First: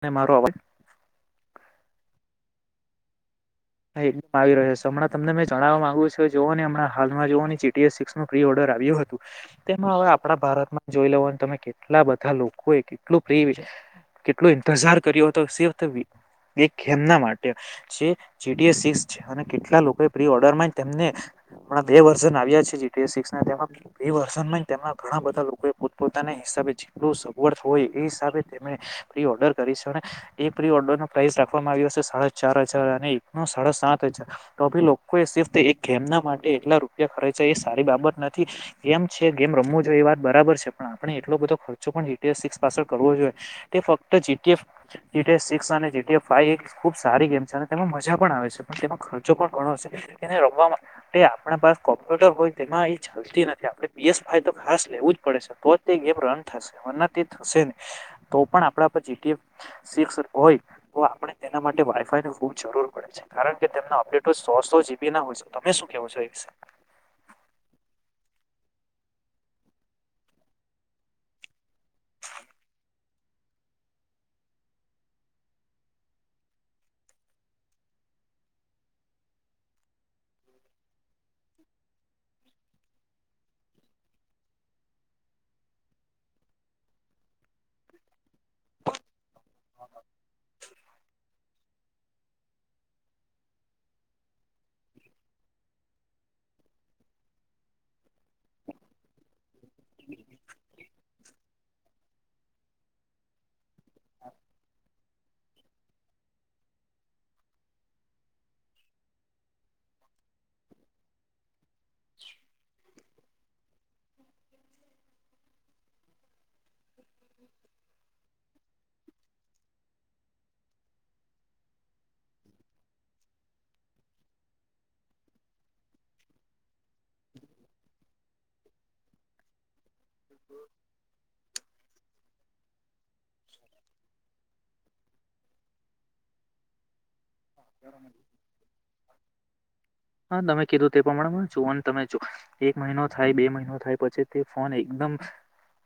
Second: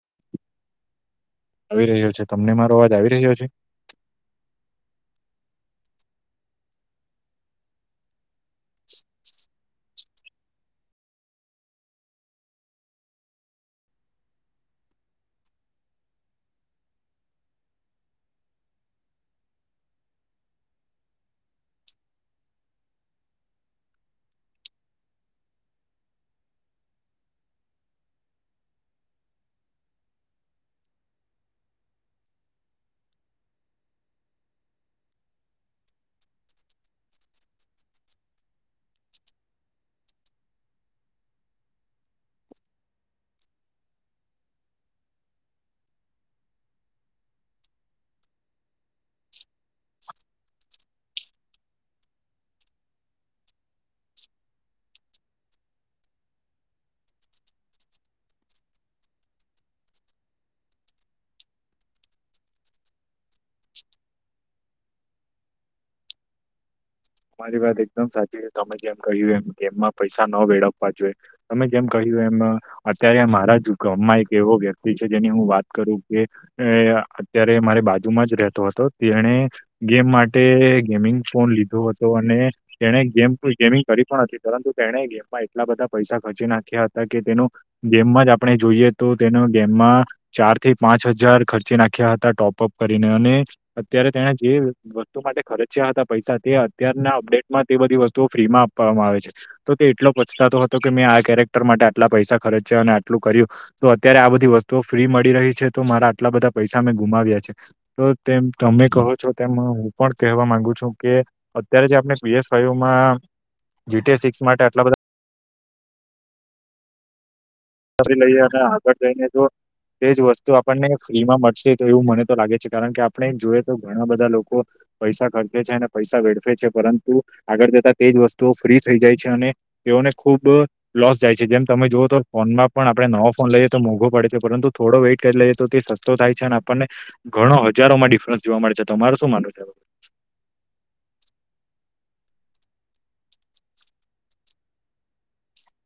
ને મારો અવાજ આવી રહ્યો છે? તમને મારો અવાજ આવી રહ્યો છે? હા, આવી રહ્યો છે. હમણાં તમને મેં જણાવવા માગુ છું કે, જોઓ ને હમણા હાલમાં જુઓ ને, જીટીએસ સિક્સ નું પ્રી- ઓર્ડર કયું હતું તેમાં હવે આપણા ભારતમાં જોઈ લેવ, તમે કેટલા બધા લોકો એ કેટલું પ્રિય કેટલો ઇંતજાર કર્યો હતો સેવ થવી એક એમના માટે, જે જીટીએ સિક્સ છે, અને કેટલા લોકો એ પ્રી-ઓર્ડર માં તેમને બે વર્ઝન આવ્યા છે, જીટીએ સિક્સ. તેમાં બે વર્ઝન માં, તેમના ઘણા બધા લોકોએ પોતપોતાના હિસાબે જેટલું સગવડ હોય એ હિસાબે તમે પ્રિ-ઓર્ડર કરીશો, એ પ્રિ-ઓર્ડર નો પ્રાઇસ રાખવામાં આવ્યો હશે સાડા ચાર હજાર, અને ના, સાડા સાત હજાર તો બી લોકો એ સિફત એક ગેમના માટે એટલા રૂપિયા ખર્ચ્યા, એ સારી બાબત આથી ગેમ છે, ગેમ રમવું જોઈએ એ વાત બરાબર છે, પણ આપણે એટલો બધો ખર્ચો પણ જીટીએ સિક્સ પાસળ કરવો જોઈએ તે ફક્ત G T F GTA six અને જીટીએ ફાઈવ, તે ખુબ સારી ગેમ છે, અને તેમાં મસ મજા પણ આવે છે, પણ તેમાં ખર્ચો પણ ઘણો હશે. એને રમવા માટે આપણા પાસ કોમ્પ્યુટર હોય, તેમાં ઇ ચલતી નથી. આપણે પી. એસ. ફાઈલ તો ખાસ લેવું જ પડે છે, તો તે ગેમ રન થશે. વિના તે થશે નહીં. તો પણ આપણા પર જી. ટી. એફ સિક્સ હોય, તો આપણે તેના માટે વાઈ-ફાઈ ખુબ જરૂર કારણ કે તેમના અપડેટો સો-સો જીબી ના હોય છે. તમે શું કેવો છો એ વિશે? મારી વાત એકદમ સાચી છે. તમે જેમ કહ્યું એમ, ગેમમાં પૈસા ન વેડફવા જોઈએ. તમે જેમ કહ્યું એમાં અત્યારે એ મારા જ ગોમમાં એક એવો વ્યક્તિ છે, જેની હું વાત કરું કે એ ય અત્યારે મારે બાજુમાં જ રહેતો હતો. તેણે ગેમ માટે ગેમિંગ ફોન લીધો હતો. તો, અને તેણે ગેમ ગેમિંગ કરી પણ હતી, પરંતુ તેણે ગેમમાં એટલા બધા પૈસા ખર્ચી નાખ્યા હતા. એ કે તેનું ગેમમાં જ આપણે જોઈએ તો તેનો ગેમમાં ચાર થી પાંચ હજાર ખર્ચી નાખ્યા હ ટોપઅપ કરીને અને અત્યારે તેણે જે વસ્તુ માટે ખર્ચ્યા હતા પૈસા તે અત્યારના અપડેટમાં તે બધી વસ્તુઓ ફ્રી માં આપવામાં આવે છે. તો તે એટલો પછતાતો હતો કે મેં આ કેરેક્ટર માટે આટલા પૈસા ખર્ચ્યા અને આટલું કર્યું તો અત્યારે આ બધી વસ્તુઓ ફ્રી મ રહી છે તો મારા આટલા બધા પૈસા મેં ગુમાવ્યા છે તો તેમ તમે કહો છો તેમ હું પણ કહેવા માંગુ છું કે અત્યારે જે આપણે પી એસ ફાઈવમાં જી ટી એ સિક્સ માટે આટલા બધા [inaudible] [inaudible] તા આગળ જઈને તો તે જ વસ્તુ આપણને ફ્રીમાં મળશે તો એવું મને તો લાગે છે. કારણ કે આપણે જોઈએ તો ઘણા બધા લોકો પૈસા ખર્ચે છે અને પૈસા વેડફે છે. પરંતુ આગળ જતાં તેજ વસ્તુઓ ફ્રી થઈ જાય છે અને તેઓને ખુબ લોસ જાય છે. જેમ તમે જોઓ તો ફોનમાં પણ આપણે નવો ફોન લઈએ તો મોંઘો પડે છે પરંતુ થો વેઇટ કરી લઈએ તો તે સસ્તો થાય છે અને આપણને ઘણો હજારો માં ડિફરન્સ જોવા મળે છે. તમારો શું માનવુ છે? હા તમે કીધું તે પ્રમાણે જોન તમે જો એક મહિનો થાય બે મહિનો થાય પછી તે ફોન એકદમ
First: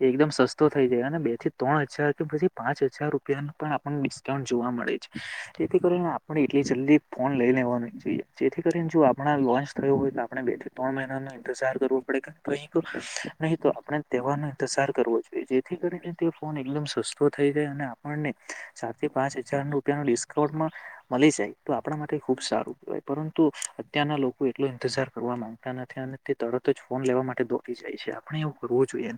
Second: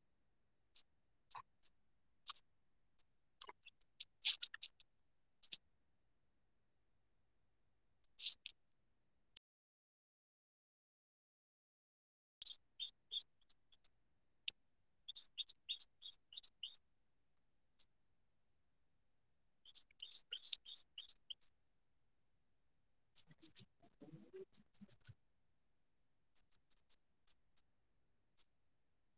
એકદમ સસ્તો થઈ જાય અને બે થી ત્રણ હજાર કે પછી પાંચ હજાર રૂપિયા પણ આપણ ડિસ્કાઉન્ટ જોવા મળે છે. જેથી કરીને આ પણ એટલી જલ્દી ફોન લઈ લેવા ન જોઈએ. જેથી કરીને જો આપણા લોન્ચ થયો હોય તો આપણે બે થી ત્રણ મહિના ઇન્તેઝાર કરવો પડે [inaudible] નહી તહેવાર ઇંતજાર કરવો જોઈએ જેથી કરીને ફોન એકમ સસ્તો થઈ જાય અને આપણને સાથે પાંચ હજાર રૂપિયા ડિસ્કાન્ટમાં મળી જાય તો આપણા માટે ખુબ સારું કહેવાય. પરંતુ અત્યારના લોકો એટલો ઇંતજાર કરવા માંગતા નથી. અન તરત જ ફોન લેવા માટે દોરી જાય છે આપણે એવું કરવું જોઈએ.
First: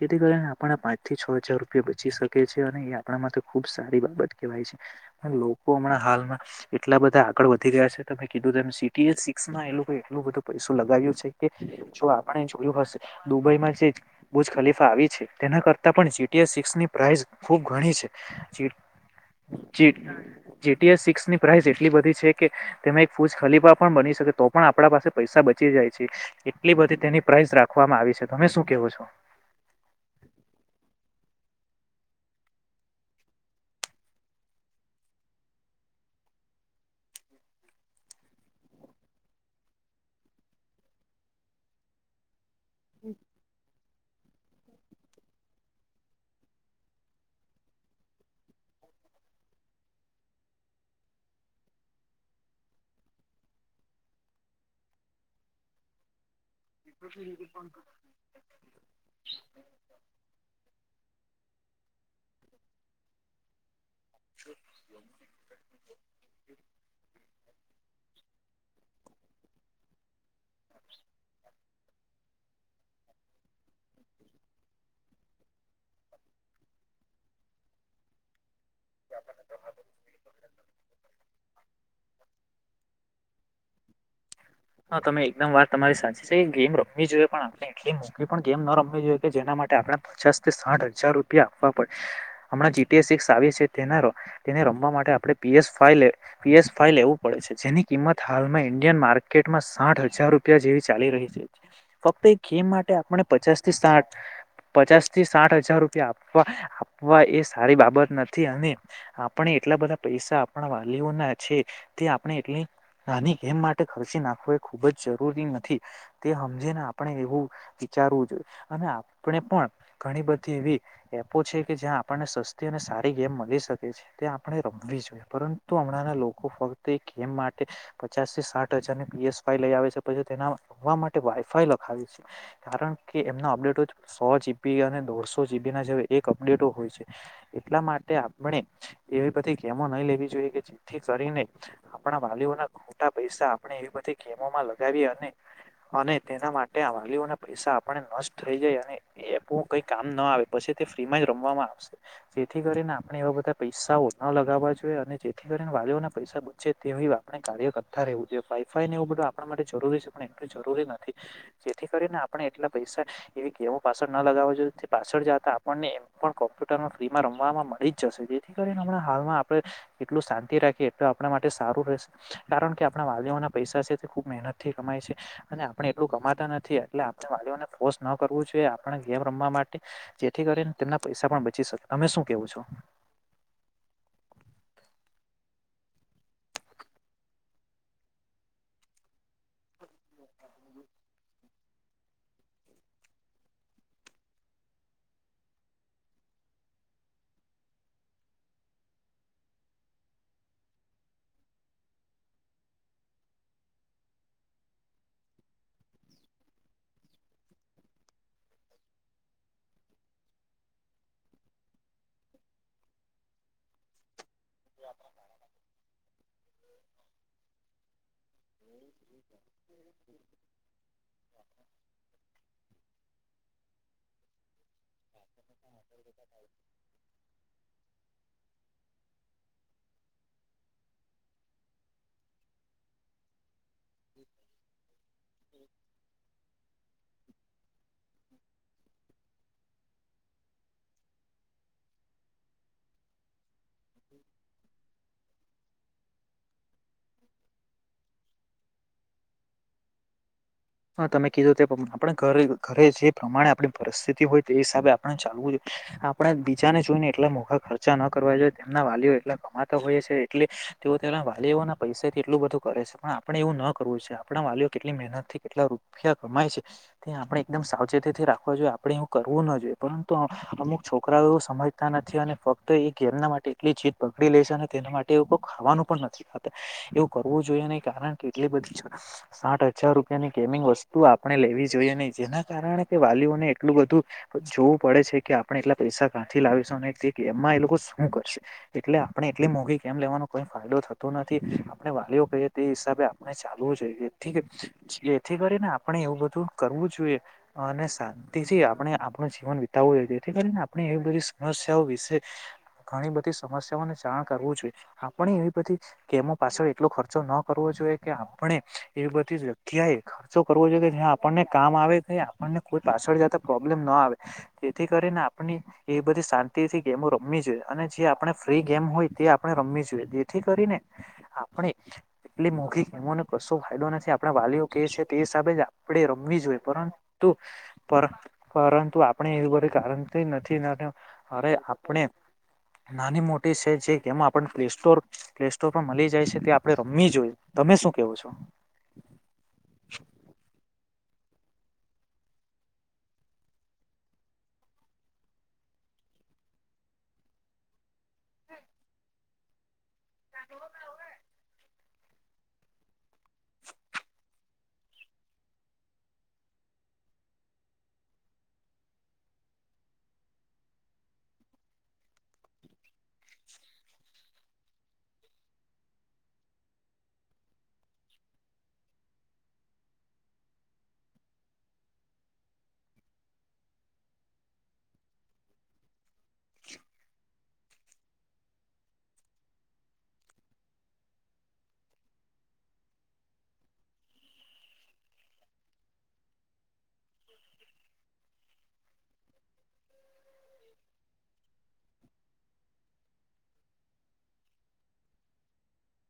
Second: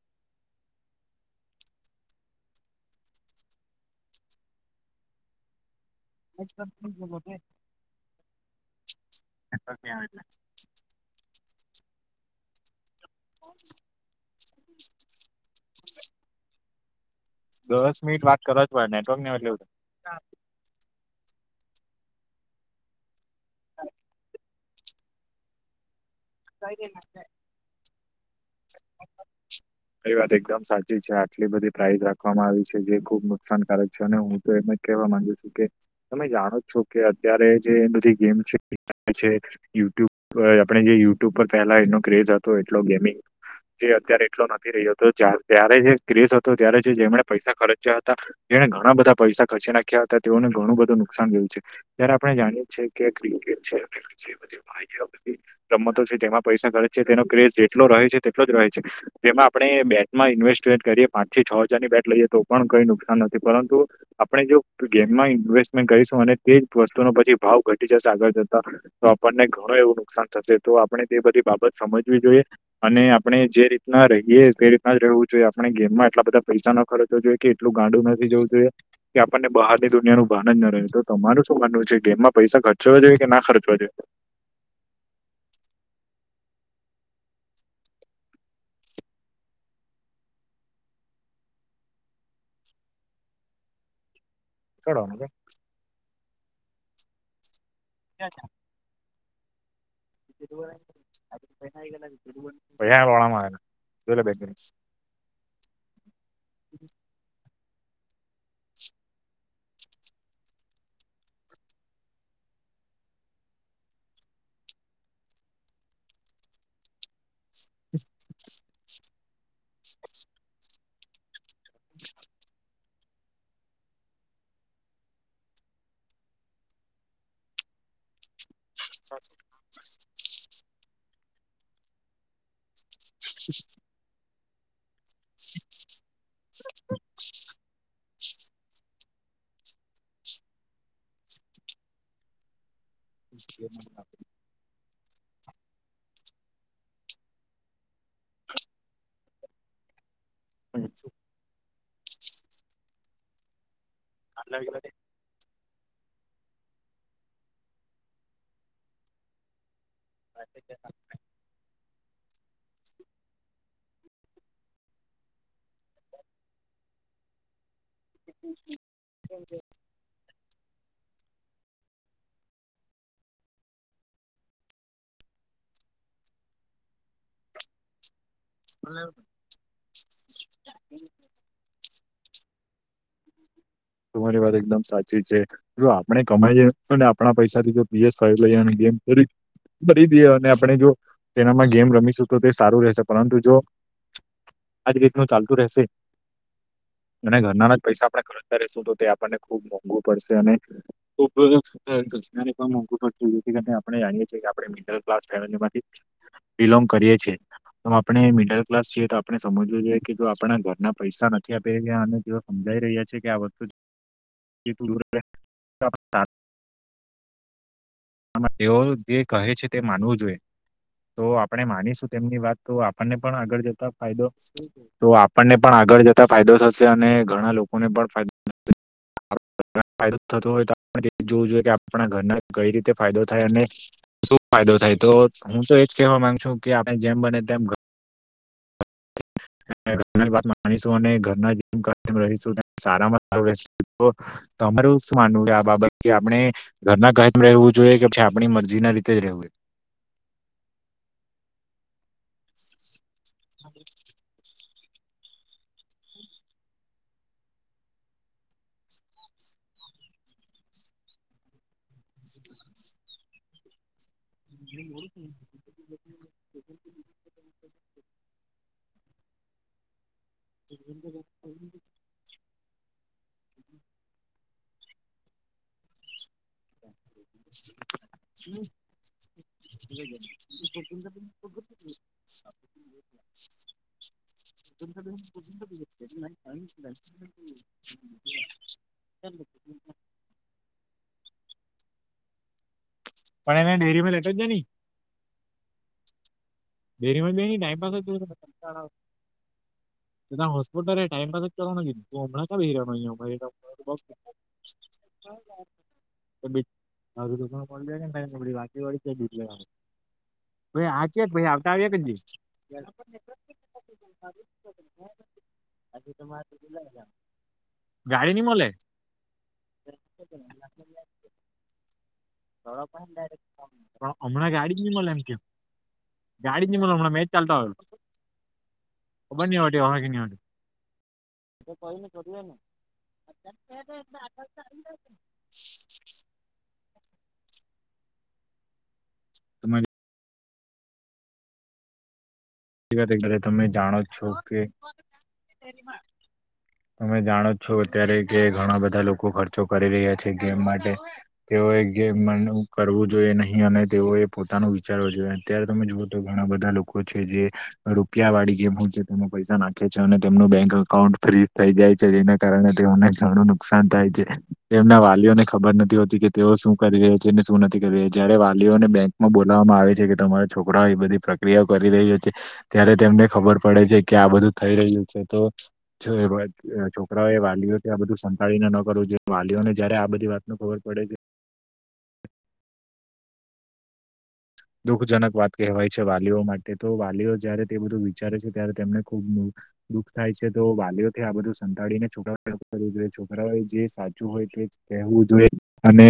જેથી કારણે આપણા પાંચ થી છ હજાર રૂપિયા બચી શકે છે અને એ આપણા માટે ખુબ સારી બાબત કેહેવાય છે. પણ લોકો હમણાં હાલ એટલા બધા આગળ વધી ગયા છે તમે કીધું સી ટી એ સિક્સમાં એ લોકો એટલું બધું પૈસો લગાવ્યું છે. છું આપ જોયું હશે દુબઈમાં જે બુજ ખલીફા આવી છે તેના કરતા પણ જી ટી એ સિક્સની ખુબ ઘણી દસ છે મિનિટ વાત કરવા જ જે પડે નેટવર્ક ને એટલે જે જે ટી એ સિક્ ની પ્રાઇસ એટલી બધી છે કે તે એક ફૂઝ ખલીપા પણ બની શકે તો પણ આપડા પાસે પૈસા બચી જાય. એટલી બધી તેની પ્રાઇઝ રાખવામાં આવી છે. તમે શું કેવો છો? એ વાત એકદમ સાચી છે. આટલી બધી પ્રાઇઝ રાખવામાં આવી છે. જે ખુબ નુકસાનકારક છે અને હું તો એમને કેવા માંગુ છું કે તમે જાણો કે અત્યારે જે બધી ગેમ છે [inaudible] છે યુટ્યુબ આપણે જે યુ ટુબ પહેલા એનો ક્રેઝ હતો એટલો ગેમિંગ. જે અત્યારે નથી રહ્યો જ્યારે જે ક્રેસ હતો ત્યારે જે જેમણે પૈસા ખર્ચ્યા હતા તેને ઘણા બધા પૈસા ખચી નાખ્યાતા તેઓને ઘણું બધું નુકસાન થયું છે. જયારે આપણે જાણીય છે કે [inaudible] રમત પૈસા ખર્ચ છે તેનો ક્રેઝ જેટલો રહે છે તેટલો જ રહે છે જેમાં આપણે બેંકમાં ઇન્વેસ્ટ કરીએ પાંચથી છ હજારની બેટ લઈએ તો પણ કઈ નુકસાન નથી પરંતુ આપણે જો ગેમમાં ઇન્વેસ્ટમેન્ટ કરીશું અને તે જ વસ્તુનો પછી ભાવ ઘટી જશે આગળ જતા તો આપણને ઘણો એવું નુકસાન થશે તો આપણે તે બધી બાબત સમજવી જોઈએ અને આપણે જે રીતે ના રહીએ ક રીતના જ રહેવું જોઈએ આપણે ગેમમાં એટલા બધા પૈસા ના ખર્ચવા જોઈએ કે એટલું ગાંડું નથી જવું જોઈએ. કે આપણને બહારની દુનિયાનું ભાન જ ના રહે તો તમારું શું માનવું છે કે એમમાં પૈસા ખર્ચવા છે કે ના ખર્ચવા? જે હા તમે એકદમ વાત તમારી સાચી છે કે ગેમ રમવી જોઈએ પણ આપણે એટલી મોલી પણ ગેમ ન રમવી જોઈએ કે જેના માટે આપણે પચાસથી આઠ હજાર રૂપિયા આપવા પડ હમણાં જી ટી એ શિક આવે છે. તેના તેને રમવા માટે ચડવાનું આપડણે પી એસ ફાઇ પી એસ ફાઇલ લેવું પડે છે જેની કિંમત હાલમાં ઈન્ડિયન માર્કેટમાં સાઠ હ હજાર રૂપિયા જેવી ચાલી રહી છે. ફક્ત ગેમ માટે આપને વાળામાં પચાસ થી સાત પચાસ થી સાઠ હજાર રૂપિયા આપવા આપવા એ સારી બાબત નથી અને આપણે એટલા બધા પૈસા આપણા વાલીઓના છે તે આપણે એટલી નાની એમ માટે ખર્ચી નાખવો એ ખુબ જ જરૂરી નથી તે સમજે ને આપણે એવું વિચારવું જોઈએ અને આપણે પણ ઘણી બધી એવી છે કે જ્યાં આપણને સસ્તી અને સારી ગેમ મળગી શકે છે તે આપણે રમવી જોઈએ પરંતુ હમણાં લોકો ફક્ત એ ગેમ માટે પચાસસી સાઠ હજાર પીએસ ફાઈ લઈ આવે છે. પછી તેનાવા માટે વાયફાઈ લખાવી છે કારણ કે એમના અપડેટો સો જીબી અને દોઢસો જીબી ના જે એક અપડેટો હોય છે. એટલા માટે આપણે એવી બધી ગમો નહી લેવી જોઈએ કે જેથી કરીને આપણા વાલીઓના ટા પૈસા આપણે એવી બધી ગેમોમાં લગાવીએ અને અને તેના માટે આ વાલીઓને પૈસા આપને નષ્ટ થઈ જાય અને એ કઈ કામ ના આવે પછી ફ્રીમાં જ રમવામાં આવશે જેથી કરીને આપણે એવા બધા પૈસાઓ ન લગાવવા જોઈએ અને જેથી વાલીઓ ના પૈસા બચે તેવી આપણે કાર્ય કરતા રહેવું જોઈએ વાઈફાઈ ને એવું બધું આપણા માટે જરૂરી છે. અને એટલું જરૂરી નથી જેથી કરીને આ પણ એટલા પૈસા એવી ગેમો પાછળ ન લગાવવા જો પાછળ જતા આપણને એમ પણ કોમ્પ્યુટરમાં ફ્રીમાં રમવામાં મળી જ જશે જેથી કરીને હમણાં હાલમાં આપણે એટલું શાંતિ રાખીએ તો આપણા માટે સારું રહેશે કારણ કે આપણા વાલીઓના પૈસા છે તે ખૂબ મહેનત થી કમાય છે અને આપણે એટલું કમાતા નથી એટલે આપણે વાલીઓને ફોર્સ ન કરવું જોઈએ આપણે ગેમ રમવા માટે જેથી કરીને તેમના પૈસા પણ બચી શકે. તમે શું કેવું છો? તમારી વાત એકદમ સાચી છે જો આપણે કમાઈ જ ને આપણા પૈસાથી જો પી એસ ફાઇ લઈએ મજબુરી કરી દિયેને આપણે જો તેનામાં ગેમ રમીશું તો તે સારું રહેશે પરંતુ જો આજ રીતનું ચાલતું રેહશે અને ઘરના ના જ પૈસા આપણે ખ કરતા રહેશું તો તે આપણને ખુબ મોંઘુ પડશે અને [unintelligible] આપણે જાણીએ છીએ કે આપડે મિડલ ક્લાસ ફેમિલી માંથી બિલોંગ કરીએ છીણે એમ આપણે મિડલ ક્લાસ છીએ તો આપણે સમજવું જોઈએ કે જો આપણા ઘરના પૈસા નથી આપી રહ્યા અને જે સમજાઈ રહ્યા છે. કે આ વસ્તુ [unintelligible] આમા તેઓ જે કહે છે તે માનવું જોઈએ. તો આપણે માનીશું તેમની વાત તો આપણને પણ આગળ જતા ફાયદો તો આપણને પણ આ આગળ જતા ફાયદો થશે અને ઘણા લોકોને પણ ફાયદો ફાયદો થતો હોય તો જોવું જોઈએ કે આપણા ઘરના કઈ રીતે ફાયદો થાય અને શું ફાયદો થાય તો હું તો એજ કેવા માંગ છુ કે આપણે જેમ બને તેમ ઘત માનીશું અને ઘરના જે રહીશું સારામાં તો તમારુ શું માનવું કે બાબત કે આપણે ઘરના જેમ રહેવું જોઈએ કે પછી આપણી મરજી ના રીતે જ રહેવું. [inaudible] હા તમે કીધો તે આપણે ઘરે ઘરે જે પ્રમાણે આપણી પરિસ્થિતિ હોય તે એ હિસાબે આપણે ચાલવું જોઈએ આપણે બીજાને જોઈને એટલા મોખા ખર્ચા ન કરવા જોઈએ તેમના વાલીઓ એટલા કમાતા હોય સે એટલે તેઓ તેના વાલીઓ ના પૈસાથી એટલું બધું કરે છે પણ આપણે એવું ન કરવું છે. આપણા વાલીઓ કેટલી મહેનત થી કેટલા રૂપિયા કમાય છે તે આપણેે એકદમ સાવચેતીથી રાખવા જોઈએ આપડે એવું કરવું ન જોઈએ પરંતુ તો અમુક છોકરાઓ સમજતા નથી અને ફક્ત એ ગેમના માટે એટલી જીત પકડી લે છે ને તેના માટે એવું ખાવાનું પણ નથી ખાતા એવું કરવું જોઈએ નહી કારણ કે એટલી બધી છા સાઠ હજાર રૂ રૂપિયા ની ગેમિંગ વસ્તુ આપણે લેવી જોઈએ નહી જેના કારણે કે વાલીઓને એટલું બધું જોવું પડે છે. છે કે આપણે એટલા પૈસા કાંથી લાવીશું અને તે ગેમમાં એ લોકો શું કરશે એટલે આપણે એટલી મોઘી ગેમ લે વાનો કોઈ ફાયદો થતો નથી આપણે વાલીઓ કહીએ તે હિસાબે આપણે પણ એને ચાલવું જોઈએ ડેરીમાં લેટ જ ઠીક જાય ની હૈ. જેથી કરીને આપણે એવું બધું કરવું જોઈએ ડેરીમાં બે ની ટાઈમ અને પાસ જ કરે શાંતિથી કંટાળો આવે આપણે આપણું જીવન વિતાવવું જોઈએ જેથી બધા કરીને આપણે હોસ્પિટલ એવી બધી ટાઈમ પાસ જ સર એઓ કરવાનો કીધું વિશે તું હમણાં ક્યાં બેહી રહેવાનો ઘણી અહીંયા ઉભા બધી રહીને સમસ્યાઓને બોક્સ જાણ કરવું જોઈએ આપણે એવી બધી ગેમો બે પાસે એટલો ખર્ચો ન હારું તો પણ મળી કરવો જોઈએ જાય ને કે તારી નબળી આપણે વાકી વાળી એવી ચેક દૂધ બધી લેવાનું ક્યાં એ ખર્ચો કરવો જોઈ કે ભાઈ આ જ્યા ચેક આપણને ભાઈ કા આવતા કામ આવ્યા આવે કરજે તે આપણને કોઈ પાછળ જતા પ્રોબ્લેમ નો આવે જેથી કરીને આપણી એ બધી શાંતિ ગેમો રમવી જોઈએ અને જે ગાડી આપણે ની ફ્રી મલે ગેમ હોય તે આપણે રમવી જોઈએ જેથી કરીને આપણે એટલી મોંઘી ગેમોનો કશો ફાયદો નથી પણ આપણા હમણાં વાલીઓ ગાડી જ કે ની છે મલે તે એમ કે હિસાબે આપડે રમ ગાડી જ ની મલે હમણાં પરંતુ મેચ ચાલતો આવેલો પરં પરંતુ આપણે ખબર એવી ની હવે બધી ટેવા કારણ કે ની નથી અરે આપણે નાની મોટી છે જે ગેમ આપણને પ્લેસ્ટોર પ્લે સ્ટોર પર મળી જાય છે તે આપણે રમવી જોઈએ. તમે શું કેવો છો? તમારી લે તમે જાણો છો કે તમે જાણો છો અત્યારે કે ઘણા બધા લોકો ખર્ચો કરી રહ્યા છે ગેમ માટે તેઓ એક મ કરવું જોઈએ નહીં અને તેઓ એ તા ન વિચારવો જોઈએ અત્યારે તમે જુઓ તો ઘણા બધા લોકો છે જે રૂપિયા વાળી ગમું છે તેને પૈસા નાખે છે અને તેમનું બેંક અકાઉન્ટ ફ્રી થઇ જાય છે જેના કારણે ને ઘણું નુકસાન થાય છે તેમના વાલીઓને ખબર નથી હોતી કે તેઓ શું કરી રહ છે નથી કરી જયારે વાલીઓને બેંકમાં બોલાવામાં આવે છે કે તમારા છોકરાઓ એ બધી પ્રક્રિયા કરી રહહી છે ત્યારે તેમને ખબર પડે છે કે આ બધું થઈ રહ્યું છે તો છોકરાઓ વાલીઓ આ બધું સંતાીને ન કરવું વાલીઓને જયારે આ બધી વાત ન ખબર પડે છે [inaudible] દુઃખજનક વાત કહેવાય છે વાલીઓ માટે તો વાલીઓ જયારે તે બધું વિચારે છે ત્યારે તેમને ખુબ દુઃખ થાય છે તો વાલીઓથી આ બધું સંતાડીીને છોકરાઓ જોઈ છોકરાઓ જે સાચું હોય વું જોઈએ અને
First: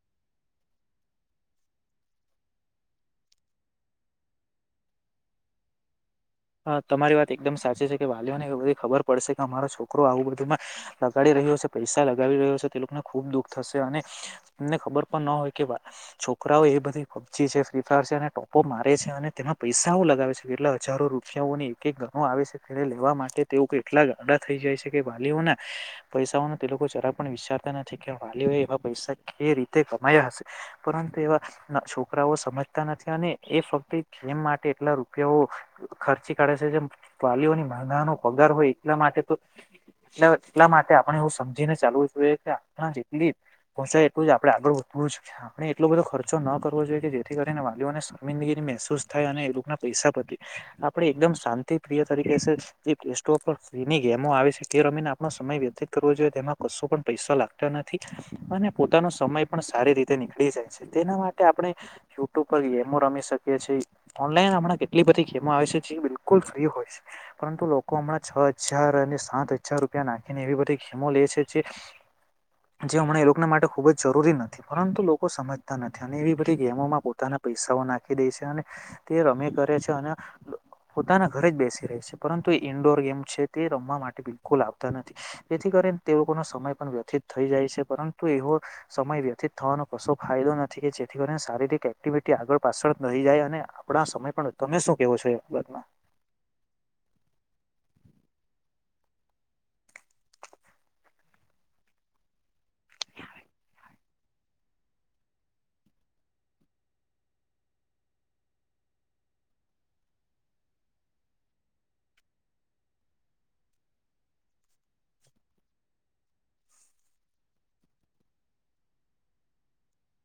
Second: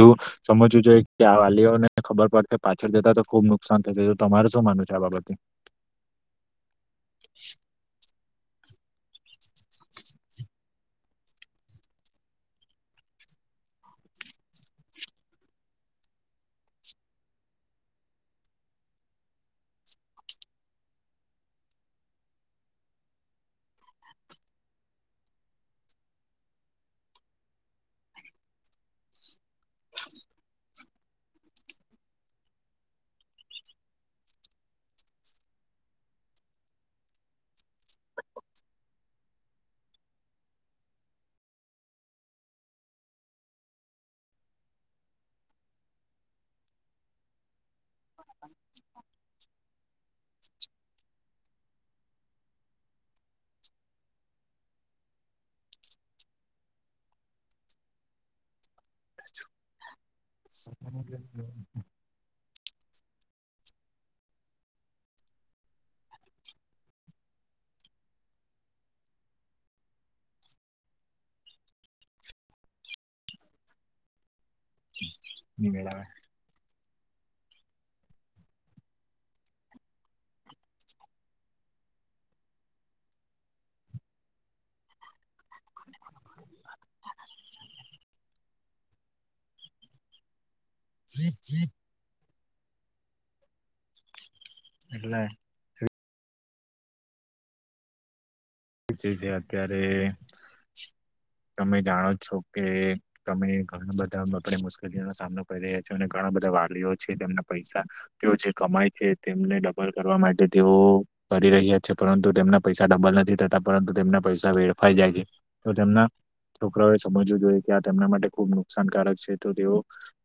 બુ સમજવું જોઈએ કે આ વાલીઓને ખબર પડશે પાછળ જતા તો ખુબ નુકસાન થું તમાર શું માનું છે આ બાબતે હા તમારી વાત એકદમ સાચી છે કે વાલીઓનેધ ખબર પડશે કે અમારો છોકરો આવું બધુંમાં લગાડી રહ્યો હ છે પૈસા લગાવી રહ્યો હ છે તે લોકોને ખુબ દુઃખ થશે ને ખબર પણ ન હોય કે છોકરાઓ એ બધી પબજી છે ફ્રી ફાયર છે અને ટોપો મારે છે અને તેમાં પૈસાઓું લગાવે છે કે એટલે હજો રૂ એક એક ગણ આવે છે તે લેવા માટે તેઓ એટલા ગાડા થઈ જાય છે કે વાલીઓના પૈસા તે જરા પણ વિચારતા નથી કે વાલીઓ એવા પૈસા કે રીતે કમાયા હશે પરંતુ છોકરાઓ સમજતા નથી અને એ ફક્ત ગેમ માટે એટલા રૂપિયા ખર્ચી કાઢે છે જેમ વાલીઓની મહનાનો પગાર હોય એટલા માટે તો એટલે એટલા માટે આપણે એવું સમજીને ચાલવું જોઈએ કે આપણા જેટલી પહોંચાય એલું જ આપણે આગળ વધવું આપણે એટલો બધો ખર્ચો ના કરવો જોઈએ કે જેથી કરીને વાલીઓને જમિંદગી મહેસૂસ થાય અને એ લોકો ના પૈસા પ આપે એકદમ શાંતિ પ્રિય તરીકે છે જે પ્લે સ્ટો પર ફ્રીની ગેમો આવે છે તે રમીને આપણો સમય વ જોઈએ તેમાં કશો પણ પૈસા લાગતો નથી અને પોતાનો સમય પણ સારી રીતે નીકળી જાય છે તેના માટે આપણે યુટુ કરી એમો રમેશ શકીીએ ઓનલાઈન હમણાં કેટલી બધી એ આવે છે જે બિલકુલ ફ્રી હોય છે પરંતુ લોકો હમણાં છ હજાર અને સાત હજાર રૂપિયા નાખીને બધીમો લે છે જે હમણાં એ લોકોને માટે ખૂબ જ જરૂરી નથી પરંતુ લોકો સમજતા નથી અને એવી બધી ગેમોમાં પોતાના પૈસાઓ નાખી દે છે અને તે રમેી કરે છે અને હ પોતાના ઘરે જ બેસી રહે છે પરંતુ એ ઇન્ડોર ગેમ છે તે રમવા માટે બિલકુલ આવતા નથી જેથી તે લોકોનો સમય પણ વ્યથિત થઈ જાય છે પરંતુ એવો સમય વ્યથિત થવાનો કશો ફાયદો નથી કે જે થીને શારીરિક એક્ટિવિટી આગળ પાછળ રહી જાય અને આપણા સમય પણમે કેવો છે બાદમાં ચ છે અત્યારે તમે જાણો છો કે તમે ઘણા બધા આપે મુશ્કેલીઓનો સામનો કરી રહ્યા છો અને ઘણા બધા વાલીઓ છે, તેમના પૈસા તેઓ જે કમાય છે, તેમને ડબલ કરવા માટે તેઓ પડી [unintelligible] રહ્યા છે પરંતુ તેમના પૈસા ડબલ નથીતા. પરંતુ તેમના પૈસા વેડફાઈ જાય છે. તો તેમના છોકરાએ સમજવું જોઈએ કે આ તેમના માટે ખુબ નુકસાનકારક છે. તો તેઓ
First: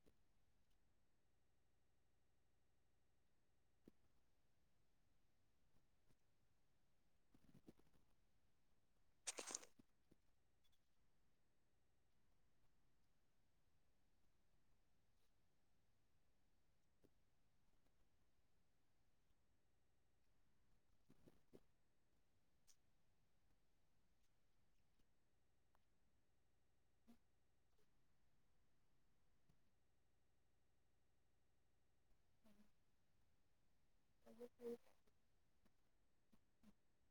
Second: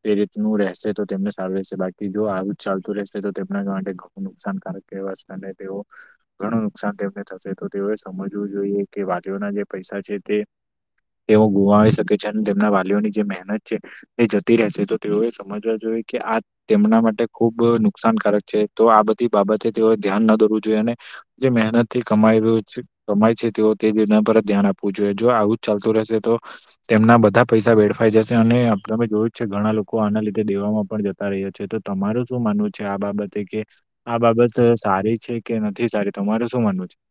એ રીતનું રહેશે તો સારું રહેશે બાકી જો આવું જ ચાલતું રહેશે તો તેમના માટે ઘણું નુકસાનકારક કવાશે તેઓ ઘણું નુકસાન તેમને થશે તો તેઓએ સમજવું જોઈએ કે વાલીઓના જે પૈસા છે તે તેઓ ગુમાવી શકે છે. અને તેમના વાલીઓની જે મહેનત છે તે જતી રહેશે તો તેઓએ સમજવા જોઈ કે આ તેમના માટે ખુબ નુકસાનકારક છે. તો આ બધી બાબતે તેઓ ધ્યાન ન દોરવું જોઈએ અને જે મહેનતથી કમાઈ રહ્યું છે. સમય છે તેઓ તેના પર જ ધ્યાન આપવું જોઈએ જો આવું જ ચાલતું રહેશે તો તેમના બધા પૈસા વેડ ફાઈ જશે અને તમે જોયું છે ઘણા લોકો આના લીધે દેવામાં પણ જતા રહ્યા છે તો તમારું શું માનવું છે? બાબતે કે આ બાબત સારી છે કે નથી સારી તમારે શું માનવું છે?